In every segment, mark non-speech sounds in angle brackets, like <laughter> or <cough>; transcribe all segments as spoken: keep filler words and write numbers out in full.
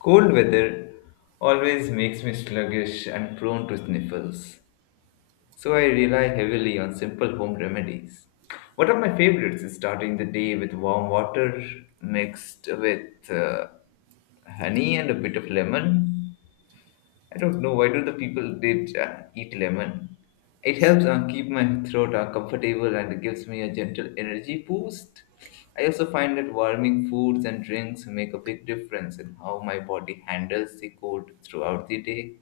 Cold weather always makes me sluggish and prone to sniffles, so I rely heavily on simple home remedies. One of my favorites is starting the day with warm water mixed with uh, honey and a bit of lemon. I don't know why do the people they uh, eat lemon. It helps uh, keep my throat uh, comfortable and gives me a gentle energy boost. I also find that warming foods and drinks make a big difference in how my body handles the cold throughout the day.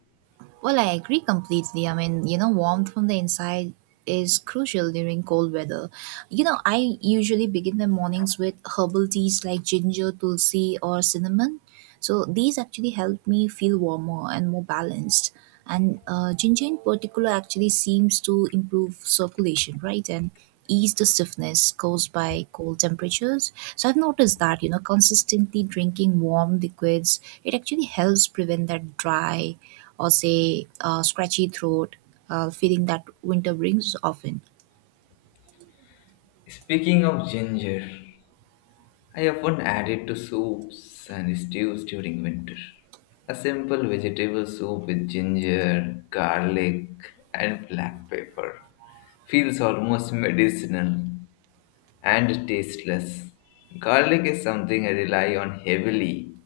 Well, I agree completely. I mean, you know, warmth from the inside is crucial during cold weather. You know, I usually begin my mornings with herbal teas like ginger, tulsi, or cinnamon. So these actually help me feel warmer and more balanced. And uh, ginger in particular actually seems to improve circulation, right? And ease the stiffness caused by cold temperatures. So I've noticed that, you know, consistently drinking warm liquids, it actually helps prevent that dry or say a scratchy throat, uh, feeling that winter brings often. Speaking of ginger, I often add it to soups and stews during winter. A simple vegetable soup with ginger, garlic, and black pepper feels almost medicinal and tasteless. Garlic is something I rely on heavily.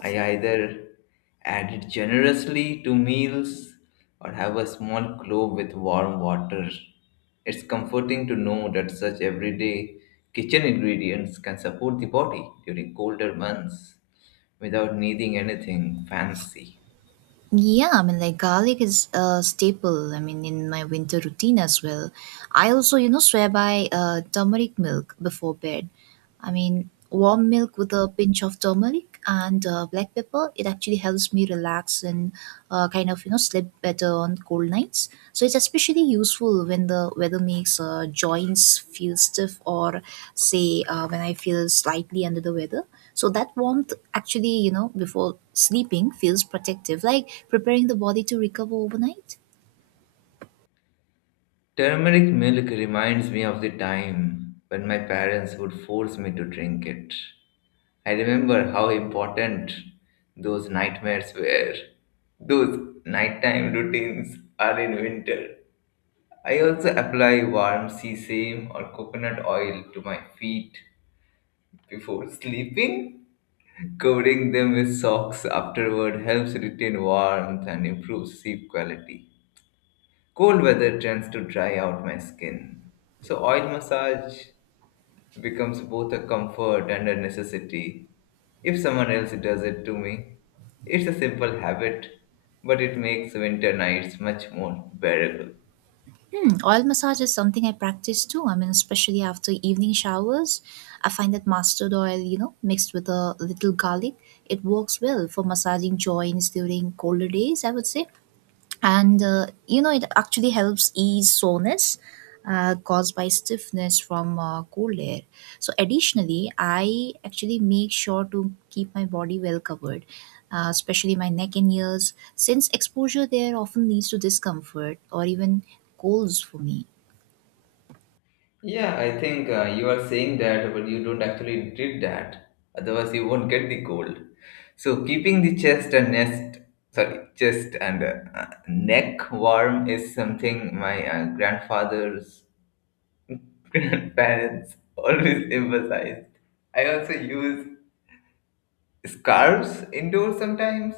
I either add it generously to meals or have a small clove with warm water. It's comforting to know that such everyday kitchen ingredients can support the body during colder months without needing anything fancy. Yeah, I mean, like garlic is a staple. I mean, in my winter routine as well. I also, you know, swear by uh, turmeric milk before bed. I mean, warm milk with a pinch of turmeric and uh, black pepper. It actually helps me relax and uh, kind of, you know, sleep better on cold nights. So it's especially useful when the weather makes uh, joints feel stiff or, say, uh, when I feel slightly under the weather, so that warmth actually, you know before sleeping, feels protective, like preparing the body to recover overnight. Turmeric milk reminds me of the time when my parents would force me to drink it. I remember how important those nightmares were. Those nighttime routines are in winter. I also apply warm sesame or coconut oil to my feet before sleeping. Covering them with socks afterward helps retain warmth and improves sleep quality. Cold weather tends to dry out my skin, so oil massage becomes both a comfort and a necessity. If someone else does it to me, it's a simple habit, but it makes winter nights much more bearable. Hmm, oil massage is something I practice too. I mean, especially after evening showers, I find that mustard oil, you know mixed with a little garlic, it works well for massaging joints during colder days, I would say. And uh, you know it actually helps ease soreness uh, caused by stiffness from uh, cold air. So additionally, I actually make sure to keep my body well covered, uh, especially my neck and ears, since exposure there often leads to discomfort or even colds for me. Yeah, I think uh, you are saying that, but you don't actually did that. Otherwise, you won't get the cold. So, keeping the chest and nest, sorry, chest and uh, uh, neck warm is something my uh, grandfather's <laughs> grandparents always emphasized. I also use scarves indoors sometimes,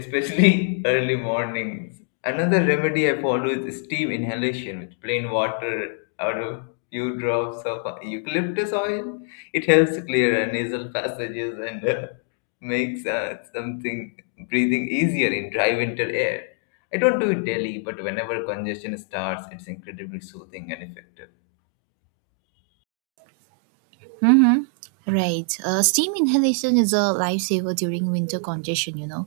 especially <laughs> early mornings. Another remedy I follow is steam inhalation with plain water out of few drops of eucalyptus oil. It helps clear uh, nasal passages and uh, makes uh, something breathing easier in dry winter air. I don't do it daily, but whenever congestion starts, it's incredibly soothing and effective. Mm-hmm. Right. Uh, steam inhalation is a lifesaver during winter congestion, you know.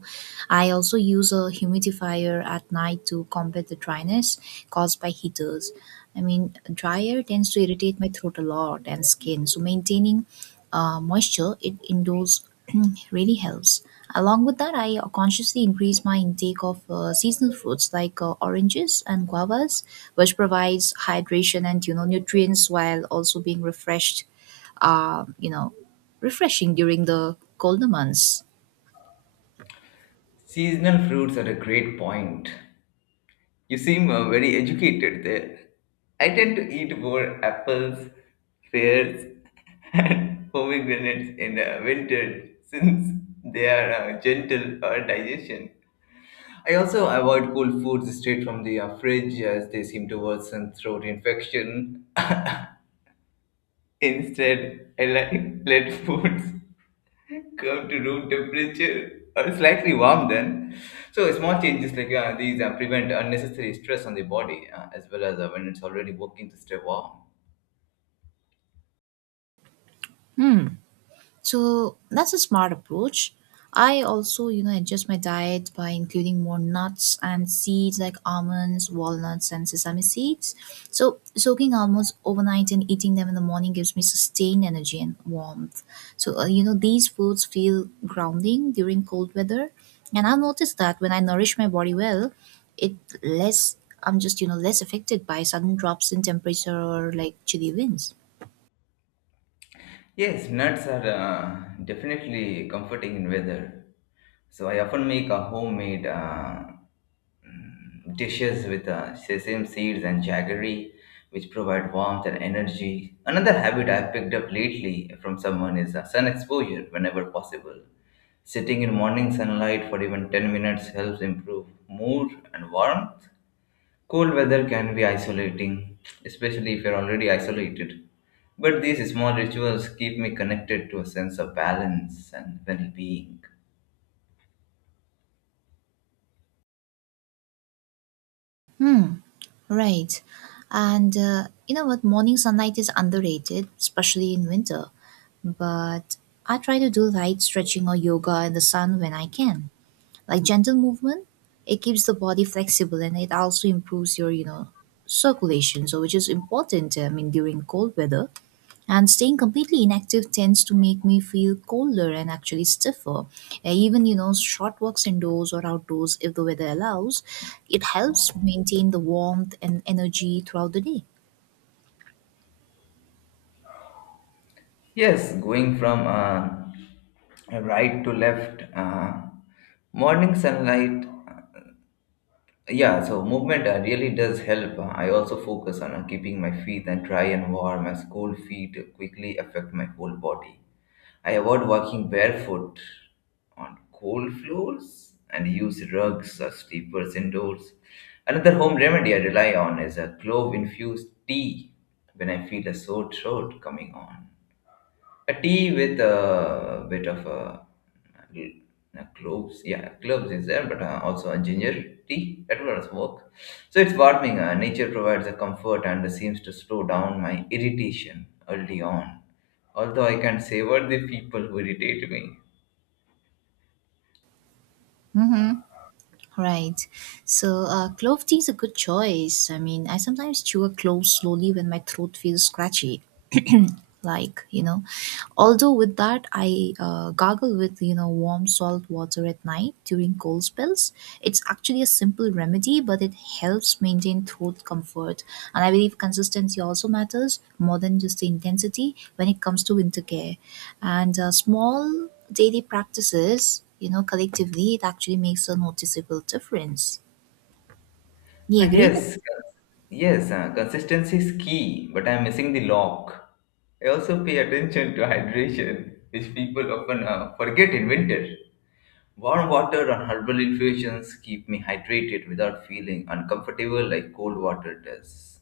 I also use a humidifier at night to combat the dryness caused by heaters. I mean, dry air tends to irritate my throat a lot and skin. So, maintaining uh, moisture it indoors <clears throat> really helps. Along with that, I consciously increase my intake of uh, seasonal fruits like uh, oranges and guavas, which provides hydration and you know nutrients, while also being refreshed uh, you know, refreshing during the colder months. Seasonal fruits are a great point. You seem uh, very educated there. I tend to eat more apples, pears, <laughs> and pomegranates in uh, winter since they are uh, gentle for digestion. I also avoid cold foods straight from the uh, fridge as they seem to worsen throat infection. <laughs> Instead, I like <laughs> let foods curve to room temperature or slightly warm then. So small changes like uh, these uh, prevent unnecessary stress on the body uh, as well as uh, when it's already working to stay warm. Hmm. So that's a smart approach. I also, you know, adjust my diet by including more nuts and seeds like almonds, walnuts, and sesame seeds. So soaking almonds overnight and eating them in the morning gives me sustained energy and warmth. So uh, you know, these foods feel grounding during cold weather, and I've noticed that when I nourish my body well, it less I'm just you know less affected by sudden drops in temperature or like chilly winds. Yes, nuts are uh, definitely comforting in weather. So I often make a homemade uh, mm, dishes with uh, sesame seeds and jaggery, which provide warmth and energy. Another habit I've picked up lately from someone is uh, sun exposure whenever possible. Sitting in morning sunlight for even ten minutes helps improve mood and warmth. Cold weather can be isolating, especially if you're already isolated. But these small rituals keep me connected to a sense of balance and well being. Hmm. Right. And uh, you know what? Morning sunlight is underrated, especially in winter. But I try to do light stretching or yoga in the sun when I can. Like gentle movement, it keeps the body flexible, and it also improves your, you know, circulation. So, which is important, I mean, during cold weather. And staying completely inactive tends to make me feel colder and actually stiffer. Uh, Even, you know, short walks indoors or outdoors, if the weather allows, it helps maintain the warmth and energy throughout the day. Yes, going from uh, right to left, uh, morning sunlight. Yeah, so movement uh, really does help. I also focus on uh, keeping my feet uh, dry and warm as cold feet quickly affect my whole body. I avoid walking barefoot on cold floors and use rugs or sleepers indoors. Another home remedy I rely on is a clove infused tea when I feel a sore throat coming on. A tea with a bit of a, a cloves, yeah, cloves is there, but uh, also a ginger tea. That will also work. So it's warming. Uh, nature provides a comfort and seems to slow down my irritation early on. Although I can savor the people who irritate me. Hmm. Right. So, uh, clove tea is a good choice. I mean, I sometimes chew a clove slowly when my throat feels scratchy. <clears throat> Like, you know, although with that, I uh, gargle with, you know, warm salt water at night during cold spells. It's actually a simple remedy, but it helps maintain throat comfort. And I believe consistency also matters more than just the intensity when it comes to winter care. And uh, small daily practices, you know, collectively, it actually makes a noticeable difference. Ah, You agree with? yes, cons- yes, uh, consistency is key, but I'm missing the lock. I also pay attention to hydration, which people often uh, forget in winter. Warm water and herbal infusions keep me hydrated without feeling uncomfortable like cold water does.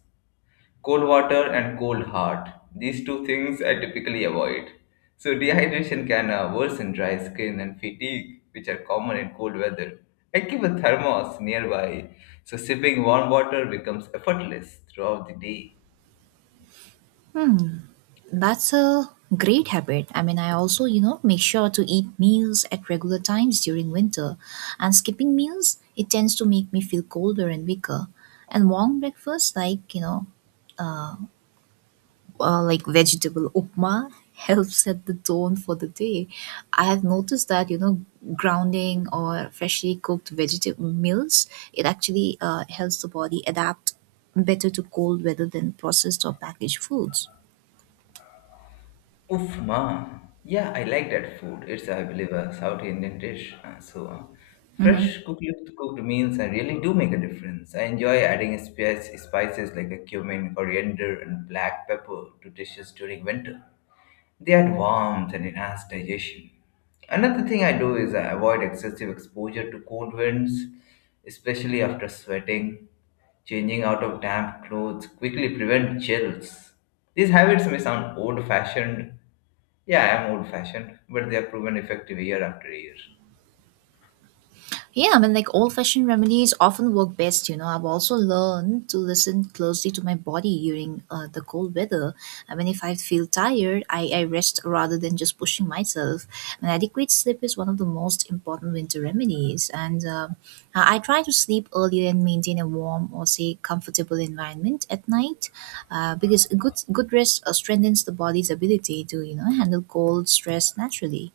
Cold water and cold heart, these two things I typically avoid. So, dehydration can uh, worsen dry skin and fatigue, which are common in cold weather. I keep a thermos nearby, so sipping warm water becomes effortless throughout the day. Hmm, that's a great habit. I mean, I also, you know, make sure to eat meals at regular times during winter. And skipping meals, it tends to make me feel colder and weaker. And warm breakfast, like, you know, uh, like vegetable upma helps set the tone for the day. I have noticed that you know grounding or freshly cooked vegetable meals, it actually uh, helps the body adapt better to cold weather than processed or packaged foods. Oof ma. Yeah, I like that food. It's, I believe, a South Indian dish. Uh, so, uh, Mhm. fresh cooked, cooked meals uh, really do make a difference. I enjoy adding spice, spices like a cumin, coriander, and black pepper to dishes during winter. They add warmth and enhance digestion. Another thing I do is I avoid excessive exposure to cold winds, especially after sweating. Changing out of damp clothes quickly prevent chills. These habits may sound old fashioned. Yeah, I am old fashioned, but they are proven effective year after year. Yeah, I mean, like old fashioned remedies often work best, you know. I've also learned to listen closely to my body during uh, the cold weather. I mean, if I feel tired, I, I rest rather than just pushing myself. And adequate sleep is one of the most important winter remedies. And um I I try to sleep earlier and maintain a warm or, say, comfortable environment at night uh, because good, good rest uh, strengthens the body's ability to, you know, handle cold stress naturally.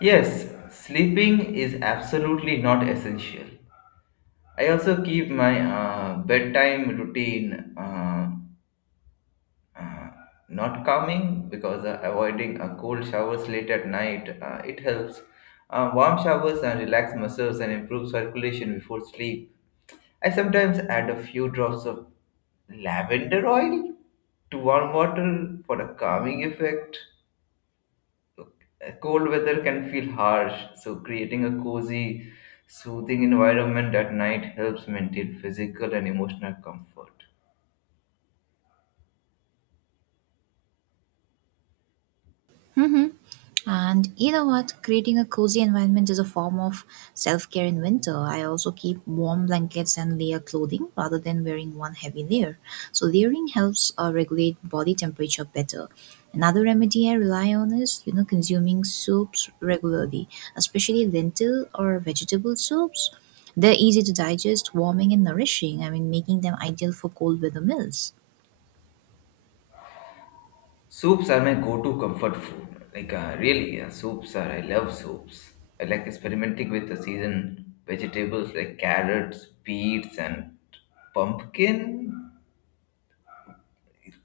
Yes, sleeping is absolutely not essential. I also keep my uh, bedtime routine. Uh, Uh, not calming because uh, avoiding uh, cold showers late at night uh, it helps. Uh, warm showers and relax muscles and improve circulation before sleep. I sometimes add a few drops of lavender oil to warm water for a calming effect. Uh, Cold weather can feel harsh, so creating a cozy, soothing environment at night helps maintain physical and emotional comfort. Hmm. And you know what? Creating a cozy environment is a form of self care in winter. I also keep warm blankets and layer clothing rather than wearing one heavy layer. So, layering helps uh, regulate body temperature better. Another remedy I rely on is, you know, consuming soups regularly, especially lentil or vegetable soups. They're easy to digest, warming, and nourishing. I mean, making them ideal for cold weather meals. Soups are my go-to comfort food. Like uh, really, uh, soups are. I love soups. I like experimenting with the season vegetables like carrots, beets, and pumpkin.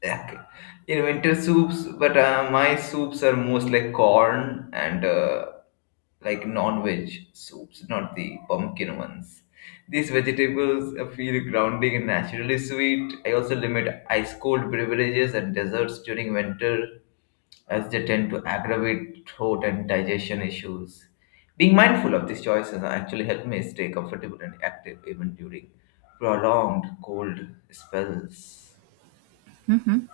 Like in winter soups, but uh, my soups are most like corn and uh, like non-veg soups, not the pumpkin ones. These vegetables uh, feel grounding and naturally sweet. I also limit ice cold beverages and desserts during winter as they tend to aggravate throat and digestion issues. Being mindful of these choices actually helped me stay comfortable and active even during prolonged cold spells. Mhm.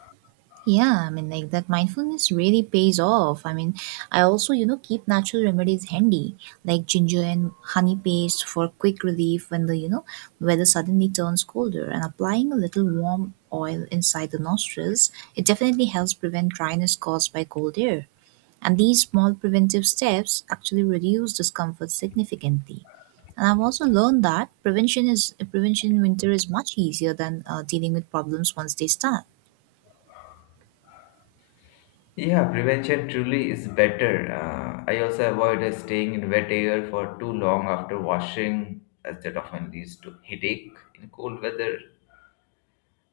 Yeah, I mean, like that mindfulness really pays off. I mean, I also, you know, keep natural remedies handy, like ginger and honey paste for quick relief when the, you know, weather suddenly turns colder. And applying a little warm oil inside the nostrils, it definitely helps prevent dryness caused by cold air. And these small preventive steps actually reduce discomfort significantly. And I've also learned that prevention is prevention in winter is much easier than uh, dealing with problems once they start. Yeah, prevention truly is better. Uh, I also avoid uh, staying in wet air for too long after washing, as that often leads to headache in cold weather.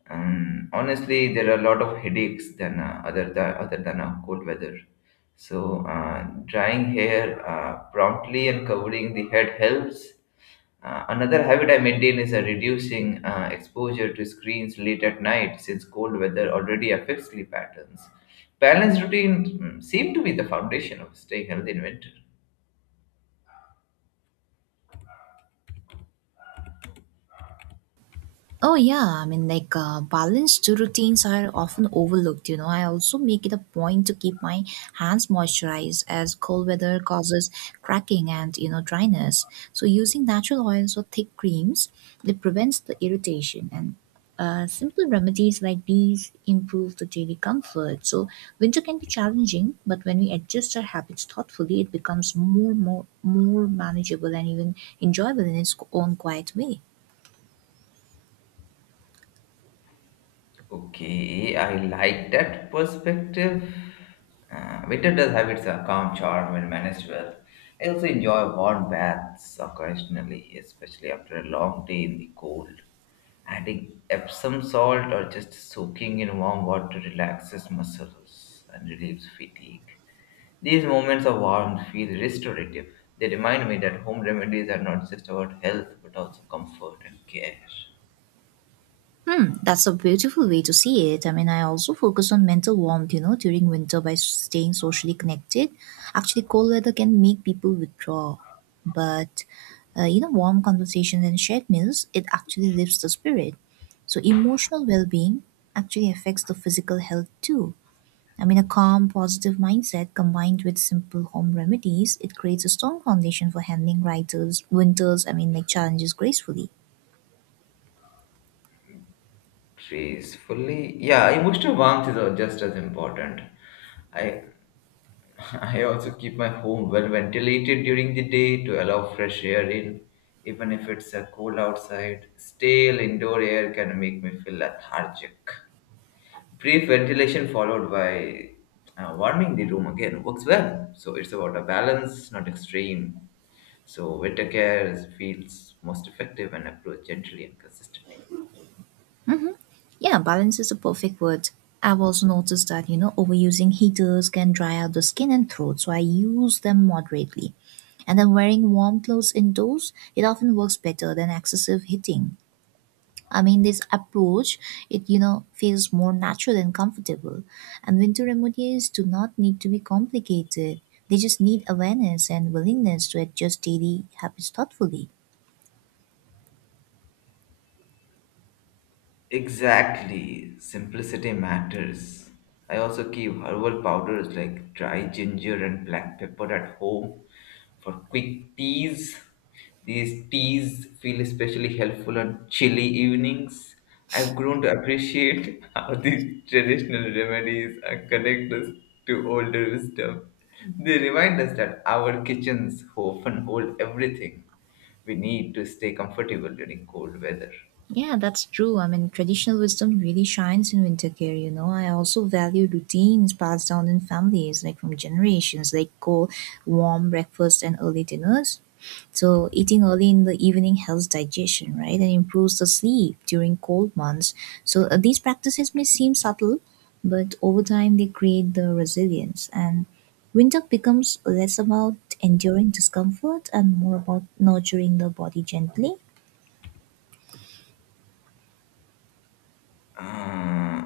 Um, honestly, there are a lot of headaches than uh, other than other than uh, cold weather. So, uh, drying hair uh, promptly and covering the head helps. Uh, another habit I maintain is a reducing uh, exposure to screens late at night since cold weather already affects sleep patterns. Balanced routine mm, seem to be the foundation of staying healthy in winter. Oh yeah, I mean like uh, balanced routines are often overlooked, you know. I also make it a point to keep my hands moisturized as cold weather causes cracking and, you know, dryness. So using natural oils or thick creams, it prevents the irritation and uh, simple remedies like these improve the daily comfort. So winter can be challenging, but when we adjust our habits thoughtfully, it becomes more more more manageable and even enjoyable in its own quiet way. Okay, I like that perspective. Uh, winter does have its uh, calm charm when managed well. I also enjoy warm baths occasionally, especially after a long day in the cold. Adding Epsom salt or just soaking in warm water relaxes muscles and relieves fatigue. These moments of warmth feel restorative. They remind me that home remedies are not just about health but also comfort and care. Hmm, that's a beautiful way to see it. I mean, I also focus on mental warmth, you know, during winter by staying socially connected. Actually, cold weather can make people withdraw, but uh, you know, warm conversations and shared meals, it actually lifts the spirit. So, emotional well being actually affects the physical health too. I mean, a calm, positive mindset combined with simple home remedies, it creates a strong foundation for handling writers, winters, I mean, like challenges gracefully. Peacefully, yeah, emotional warmth is uh, just as important. I <laughs> I also keep my home well ventilated during the day to allow fresh air in, even if it's a cold outside. Stale indoor air can make me feel lethargic. Brief ventilation followed by uh, warming the room again works well. So it's about a balance, not extreme. So winter care is- feels most effective when approached gently and consistently. Yeah, balance is a perfect word. I've also noticed that, you know, overusing heaters can dry out the skin and throat, so I use them moderately. And then wearing warm clothes indoors, it often works better than excessive heating. I mean, this approach, it, you know, feels more natural and comfortable. And winter remedies do not need to be complicated. They just need awareness and willingness to adjust daily habits thoughtfully. Exactly. Simplicity matters. I also keep herbal powders like dry ginger and black pepper at home for quick teas. These teas feel especially helpful on chilly evenings. I've grown to appreciate <laughs> how these traditional remedies are connect us to older wisdom. They remind us that our kitchens often hold everything we need to stay comfortable during cold weather. Yeah, that's true. I mean, traditional wisdom really shines in winter care, you know. I also value routines passed down in families, like from generations, like cold, warm breakfast and early dinners. So, eating early in the evening helps digestion, right, and improves the sleep during cold months. So, uh, these practices may seem subtle, but over time they create the resilience. And winter becomes less about enduring discomfort and more about nurturing the body gently. Uh,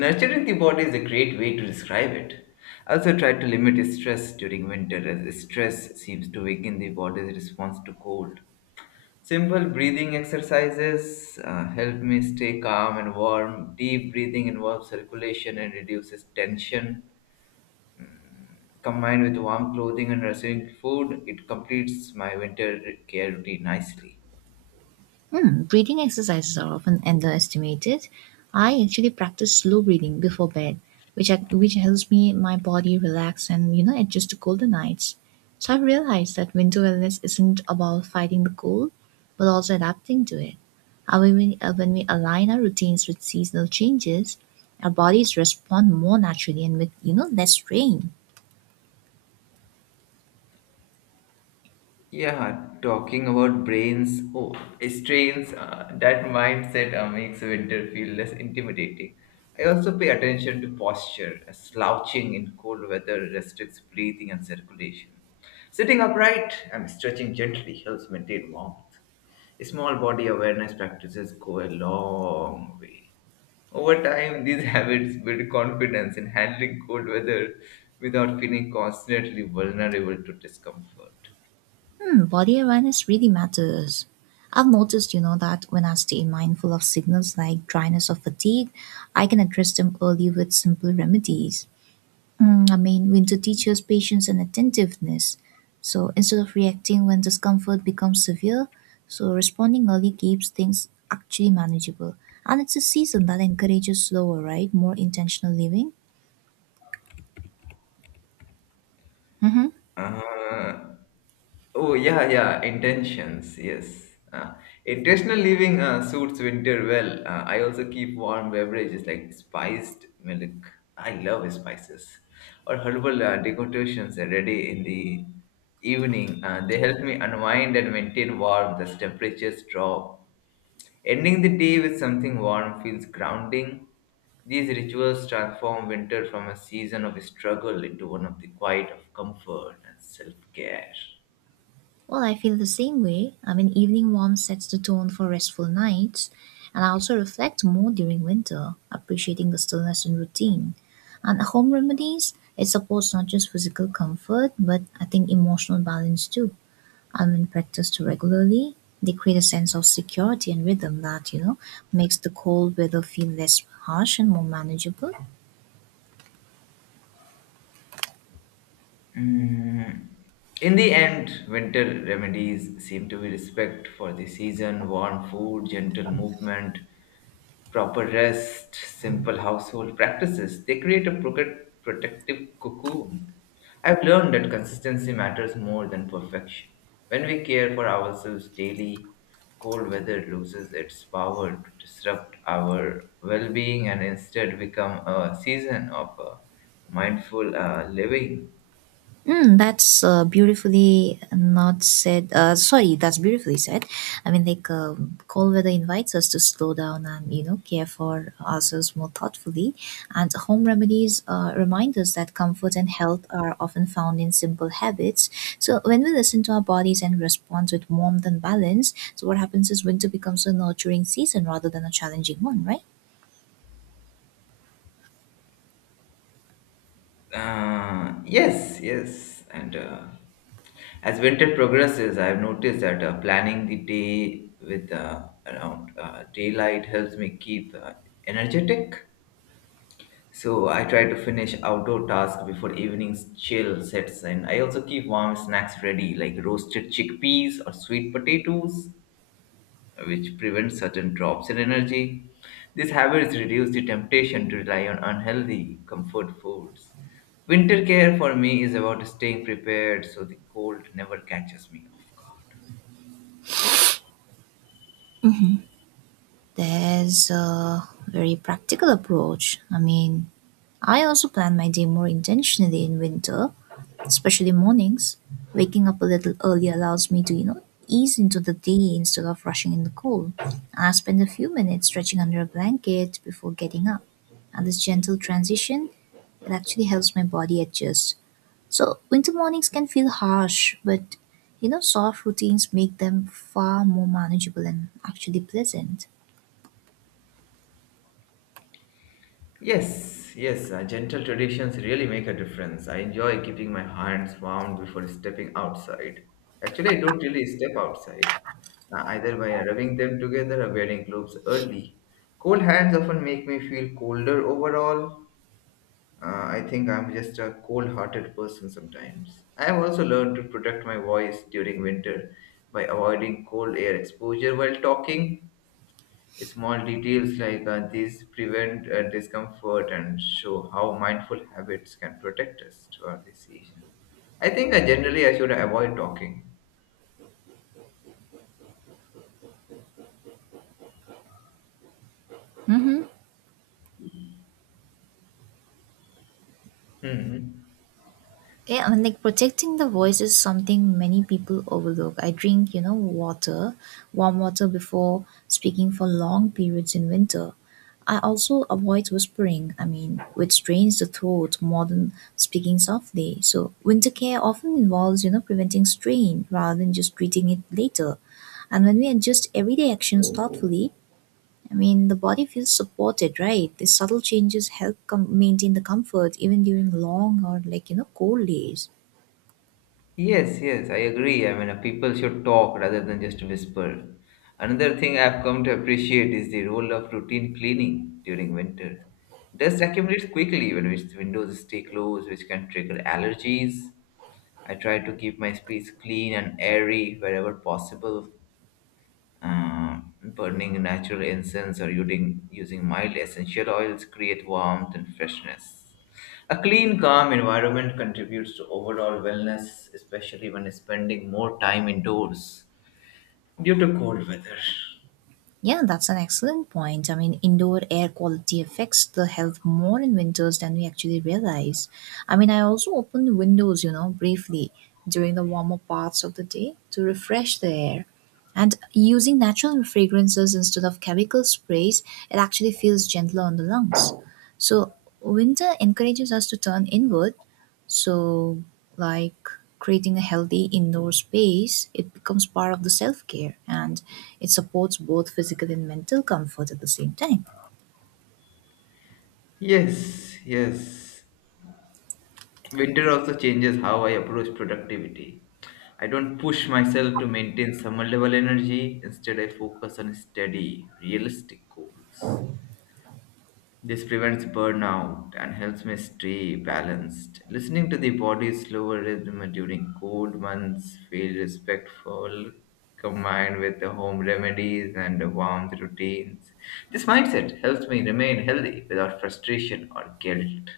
Nurturing the body is a great way to describe it. I also try to limit stress during winter as stress seems to weaken the body's response to cold. Simple breathing exercises uh, help me stay calm and warm. Deep breathing involves circulation and reduces tension. Combined with warm clothing and nourishing food, it completes my winter care routine nicely. Hmm, breathing exercises are often underestimated. I actually practice slow breathing before bed, which I, which helps me my body relax and you know adjust to colder nights. So I've realized that winter wellness isn't about fighting the cold, but also adapting to it. And when we, uh, when we align our routines with seasonal changes, our bodies respond more naturally and with you know less strain. Yeah, talking about brains, oh, strains, uh, that mindset uh, makes winter feel less intimidating. I also pay attention to posture. uh, Slouching in cold weather restricts breathing and circulation. Sitting upright and stretching gently helps maintain warmth. Small body awareness practices go a long way. Over time, these <laughs> habits build confidence in handling cold weather without feeling constantly vulnerable to discomfort. Hmm, body awareness really matters. I've noticed, you know, that when I stay mindful of signals like dryness or fatigue, I can address them early with simple remedies. Mm, I mean, winter teaches patience and attentiveness. So instead of reacting when discomfort becomes severe, so responding early keeps things actually manageable. And it's a season that encourages slower, right? More intentional living. Hmm. Uh, oh yeah, yeah. Intentions, yes. Uh, intentional living uh, suits winter well. Uh, I also keep warm beverages like spiced milk. I love spices or herbal uh, decorations are ready in the evening. Uh, they help me unwind and maintain warmth as temperatures drop. Ending the day with something warm feels grounding. These rituals transform winter from a season of struggle into one of the quiet of comfort and self care. Well, I feel the same way. I mean, evening warmth sets the tone for restful nights, and I also reflect more during winter, appreciating the stillness and routine. And home remedies, it supports not just physical comfort, but I think emotional balance too. And when practiced regularly, they create a sense of security and rhythm that, you know, makes the cold weather feel less harsh and more manageable. Mm. In the end, winter remedies seem to be respect for the season, warm food, gentle movement, proper rest, simple household practices, they create a proc- protective cocoon. I've learned that consistency matters more than perfection. When we care for ourselves daily, cold weather loses its power to disrupt our well being and instead become a season of uh, mindful uh, living. Mm, that's uh, beautifully not said. Uh, sorry, that's beautifully said. I mean, like um, cold weather invites us to slow down and you know care for ourselves more thoughtfully. And home remedies uh, remind us that comfort and health are often found in simple habits. So when we listen to our bodies and respond with warmth and balance, so what happens is winter becomes a nurturing season rather than a challenging one, right? Uh, yes, yes. And uh, as winter progresses, I've noticed that uh, planning the day with uh, around uh, daylight helps me keep uh, energetic. So I try to finish outdoor tasks before evening's chill sets in. I also keep warm snacks ready, like roasted chickpeas or sweet potatoes which prevents sudden drops in energy. These habits reduce the temptation to rely on unhealthy comfort foods. Winter care for me is about staying prepared so the cold never catches me off guard. That's a very practical approach. I mean, I also plan my day more intentionally in winter, especially mornings. Waking up a little early allows me to, you know, ease into the day instead of rushing in the cold. And I spend a few minutes stretching under a blanket before getting up. And this gentle transition, it actually helps my body adjust. So, winter mornings can feel harsh, but you know, soft routines make them far more manageable and actually pleasant. Yes, yes, uh, gentle traditions really make a difference. I enjoy keeping my hands warm before stepping outside. Actually, I don't really step outside, uh, either by rubbing them together or wearing gloves early. Cold hands often make me feel colder overall, Uh, I think I'm just a cold hearted person sometimes. I have also learned to protect my voice during winter by avoiding cold air exposure while talking. Small details like uh, these prevent uh, discomfort and show how mindful habits can protect us throughout the season. I think uh, generally I should avoid talking. Hmm. Yeah, and like protecting the voice is something many people overlook. I drink, you know, water, warm water before speaking for long periods in winter. I also avoid whispering, I mean, which strains the throat more than speaking softly. So, winter care often involves, you know, preventing strain rather than just treating it later. And when we adjust everyday actions thoughtfully, I mean, the body feels supported, right? These subtle changes help com- maintain the comfort even during long or like, you know, cold days. Yes, yes, I agree. I mean, uh, people should talk rather than just whisper. Another thing I've come to appreciate is the role of routine cleaning during winter. Dust accumulates quickly when its windows stay closed, which can trigger allergies. I try to keep my space clean and airy wherever possible. Uh, Burning natural incense or using, using mild essential oils create warmth and freshness. A clean, calm environment contributes to overall wellness, especially when spending more time indoors due to cold weather. Yeah, that's an excellent point. I mean, indoor air quality affects the health more in winters than we actually realize. I mean, I also open the windows, you know, briefly during the warmer parts of the day to refresh the air. And using natural fragrances instead of chemical sprays, it actually feels gentler on the lungs. So, winter encourages us to turn inward so, like creating a healthy indoor space, it becomes part of the self care and it supports both physical and mental comfort at the same time. Yes, yes. Winter also changes how I approach productivity. I don't push myself to maintain summer level energy, instead, I focus on steady, realistic goals. This prevents burnout and helps me stay balanced. Listening to the body's slower rhythm during cold months feels respectful, combined with the home remedies and the warmth routines. This mindset helps me remain healthy without frustration or guilt.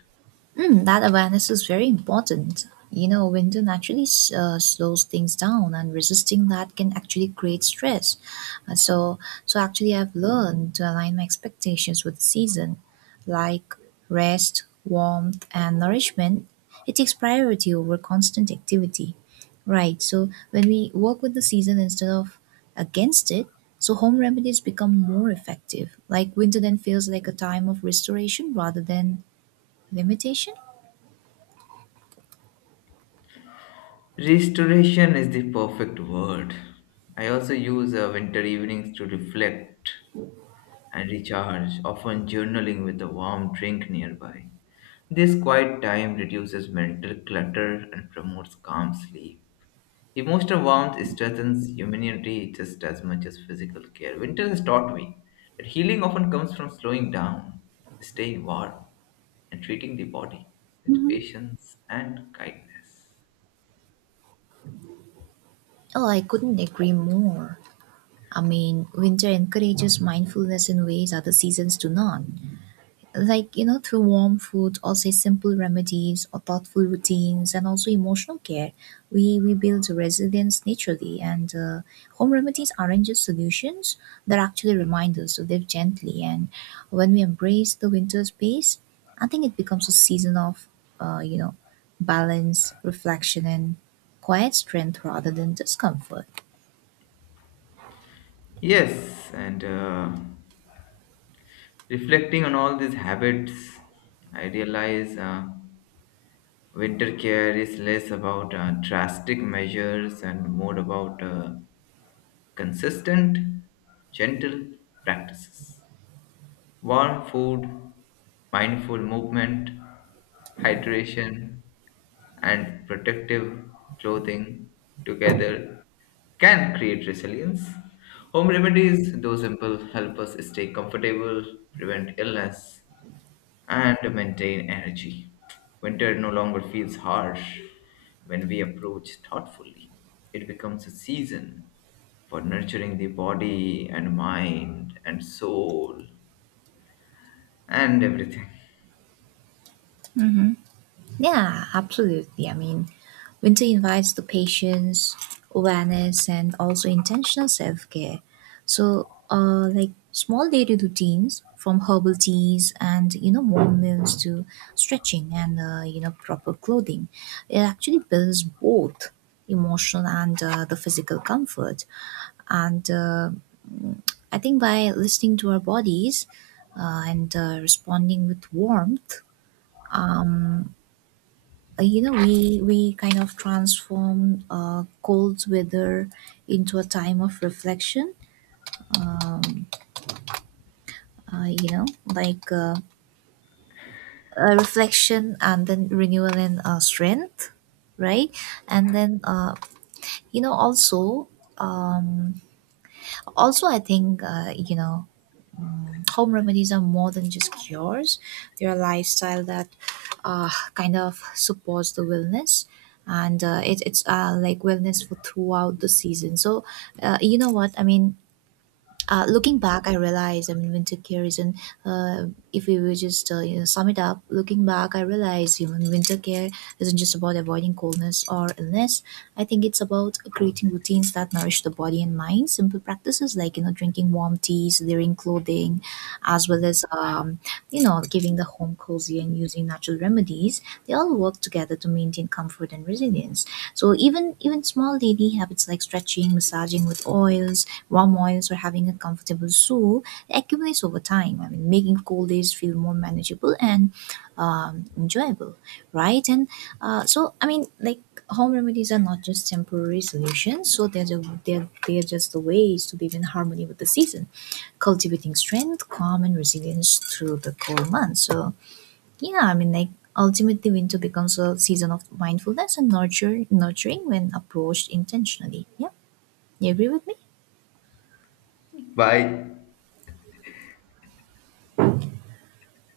Mm, that awareness is very important. You know, winter naturally s- uh, slows things down, and resisting that can actually create stress. Uh, so, so actually, I've learned to align my expectations with the season, like rest, warmth, and nourishment. It takes priority over constant activity, right? So, when we work with the season instead of against it, so home remedies become more effective. Like winter then feels like a time of restoration rather than limitation. Restoration is the perfect word. I also use uh, winter evenings to reflect and recharge, often journaling with a warm drink nearby. This quiet time reduces mental clutter and promotes calm sleep. Emotional warmth strengthens immunity just as much as physical care. Winter has taught me that healing often comes from slowing down, staying warm, and treating the body with patience and kindness. Oh, I couldn't agree more. I mean, winter encourages mindfulness in ways other seasons do not. Like, you know, through warm food, or say simple remedies or thoughtful routines and also emotional care, we, we build resilience naturally. And uh, home remedies aren't just solutions, they're actually reminders to live gently. And when we embrace the winter space, I think it becomes a season of, uh, you know, balance, reflection, and quiet strength rather than discomfort. Yes, and uh, Reflecting on all these habits, I realize. Uh, Winter care is less about uh, drastic measures and more about uh, consistent, gentle practices. Warm food, mindful movement, hydration, and protective clothing together can create resilience. Home remedies, though simple, help us stay comfortable, prevent illness, and maintain energy. Winter no longer feels harsh when we approach thoughtfully. It becomes a season for nurturing the body and mind and soul and everything. Yeah, absolutely. I mean, winter invites the patience, awareness, and also intentional self care. So, uh, like small daily routines from herbal teas and you know warm meals to stretching and uh, you know proper clothing, it actually builds both emotional and uh, the physical comfort. And uh, I think by listening to our bodies uh, and uh, responding with warmth uh, you know we we kind of transform uh, cold weather into a time of reflection uh, you know like uh, a reflection and then renewal and uh, strength, right? And then uh, you know, also, um, also i think uh, you know, home remedies are more than just cures. They're a lifestyle that uh, kind of supports the wellness, and uh, it, it's uh, like wellness for throughout the season. So, uh, you know what? I mean, uh, looking back, I realized, I mean, when winter care isn't, uh, if we were just, uh, you know, sum it up, looking back, I realized, you know, winter care isn't just about avoiding coldness or illness. I think it's about creating routines that nourish the body and mind. Simple practices like, you know, drinking warm teas, layering clothing, as well as um, you know, giving the home cozy and using natural remedies, they all work together to maintain comfort and resilience. So even even small daily habits like stretching, massaging with oils, warm oils, or having a comfortable soul accumulates over time. I mean, making cold days feel more manageable and um, enjoyable, right? And uh, so I mean, like home remedies are not just temporary solutions, so they're just, they're, they're just the ways to live in harmony with the season, cultivating strength, calm, and resilience through the cold months. So, yeah, I mean, like ultimately, winter becomes a season of mindfulness and nurture, nurturing when approached intentionally. Yeah, you agree with me? Bye.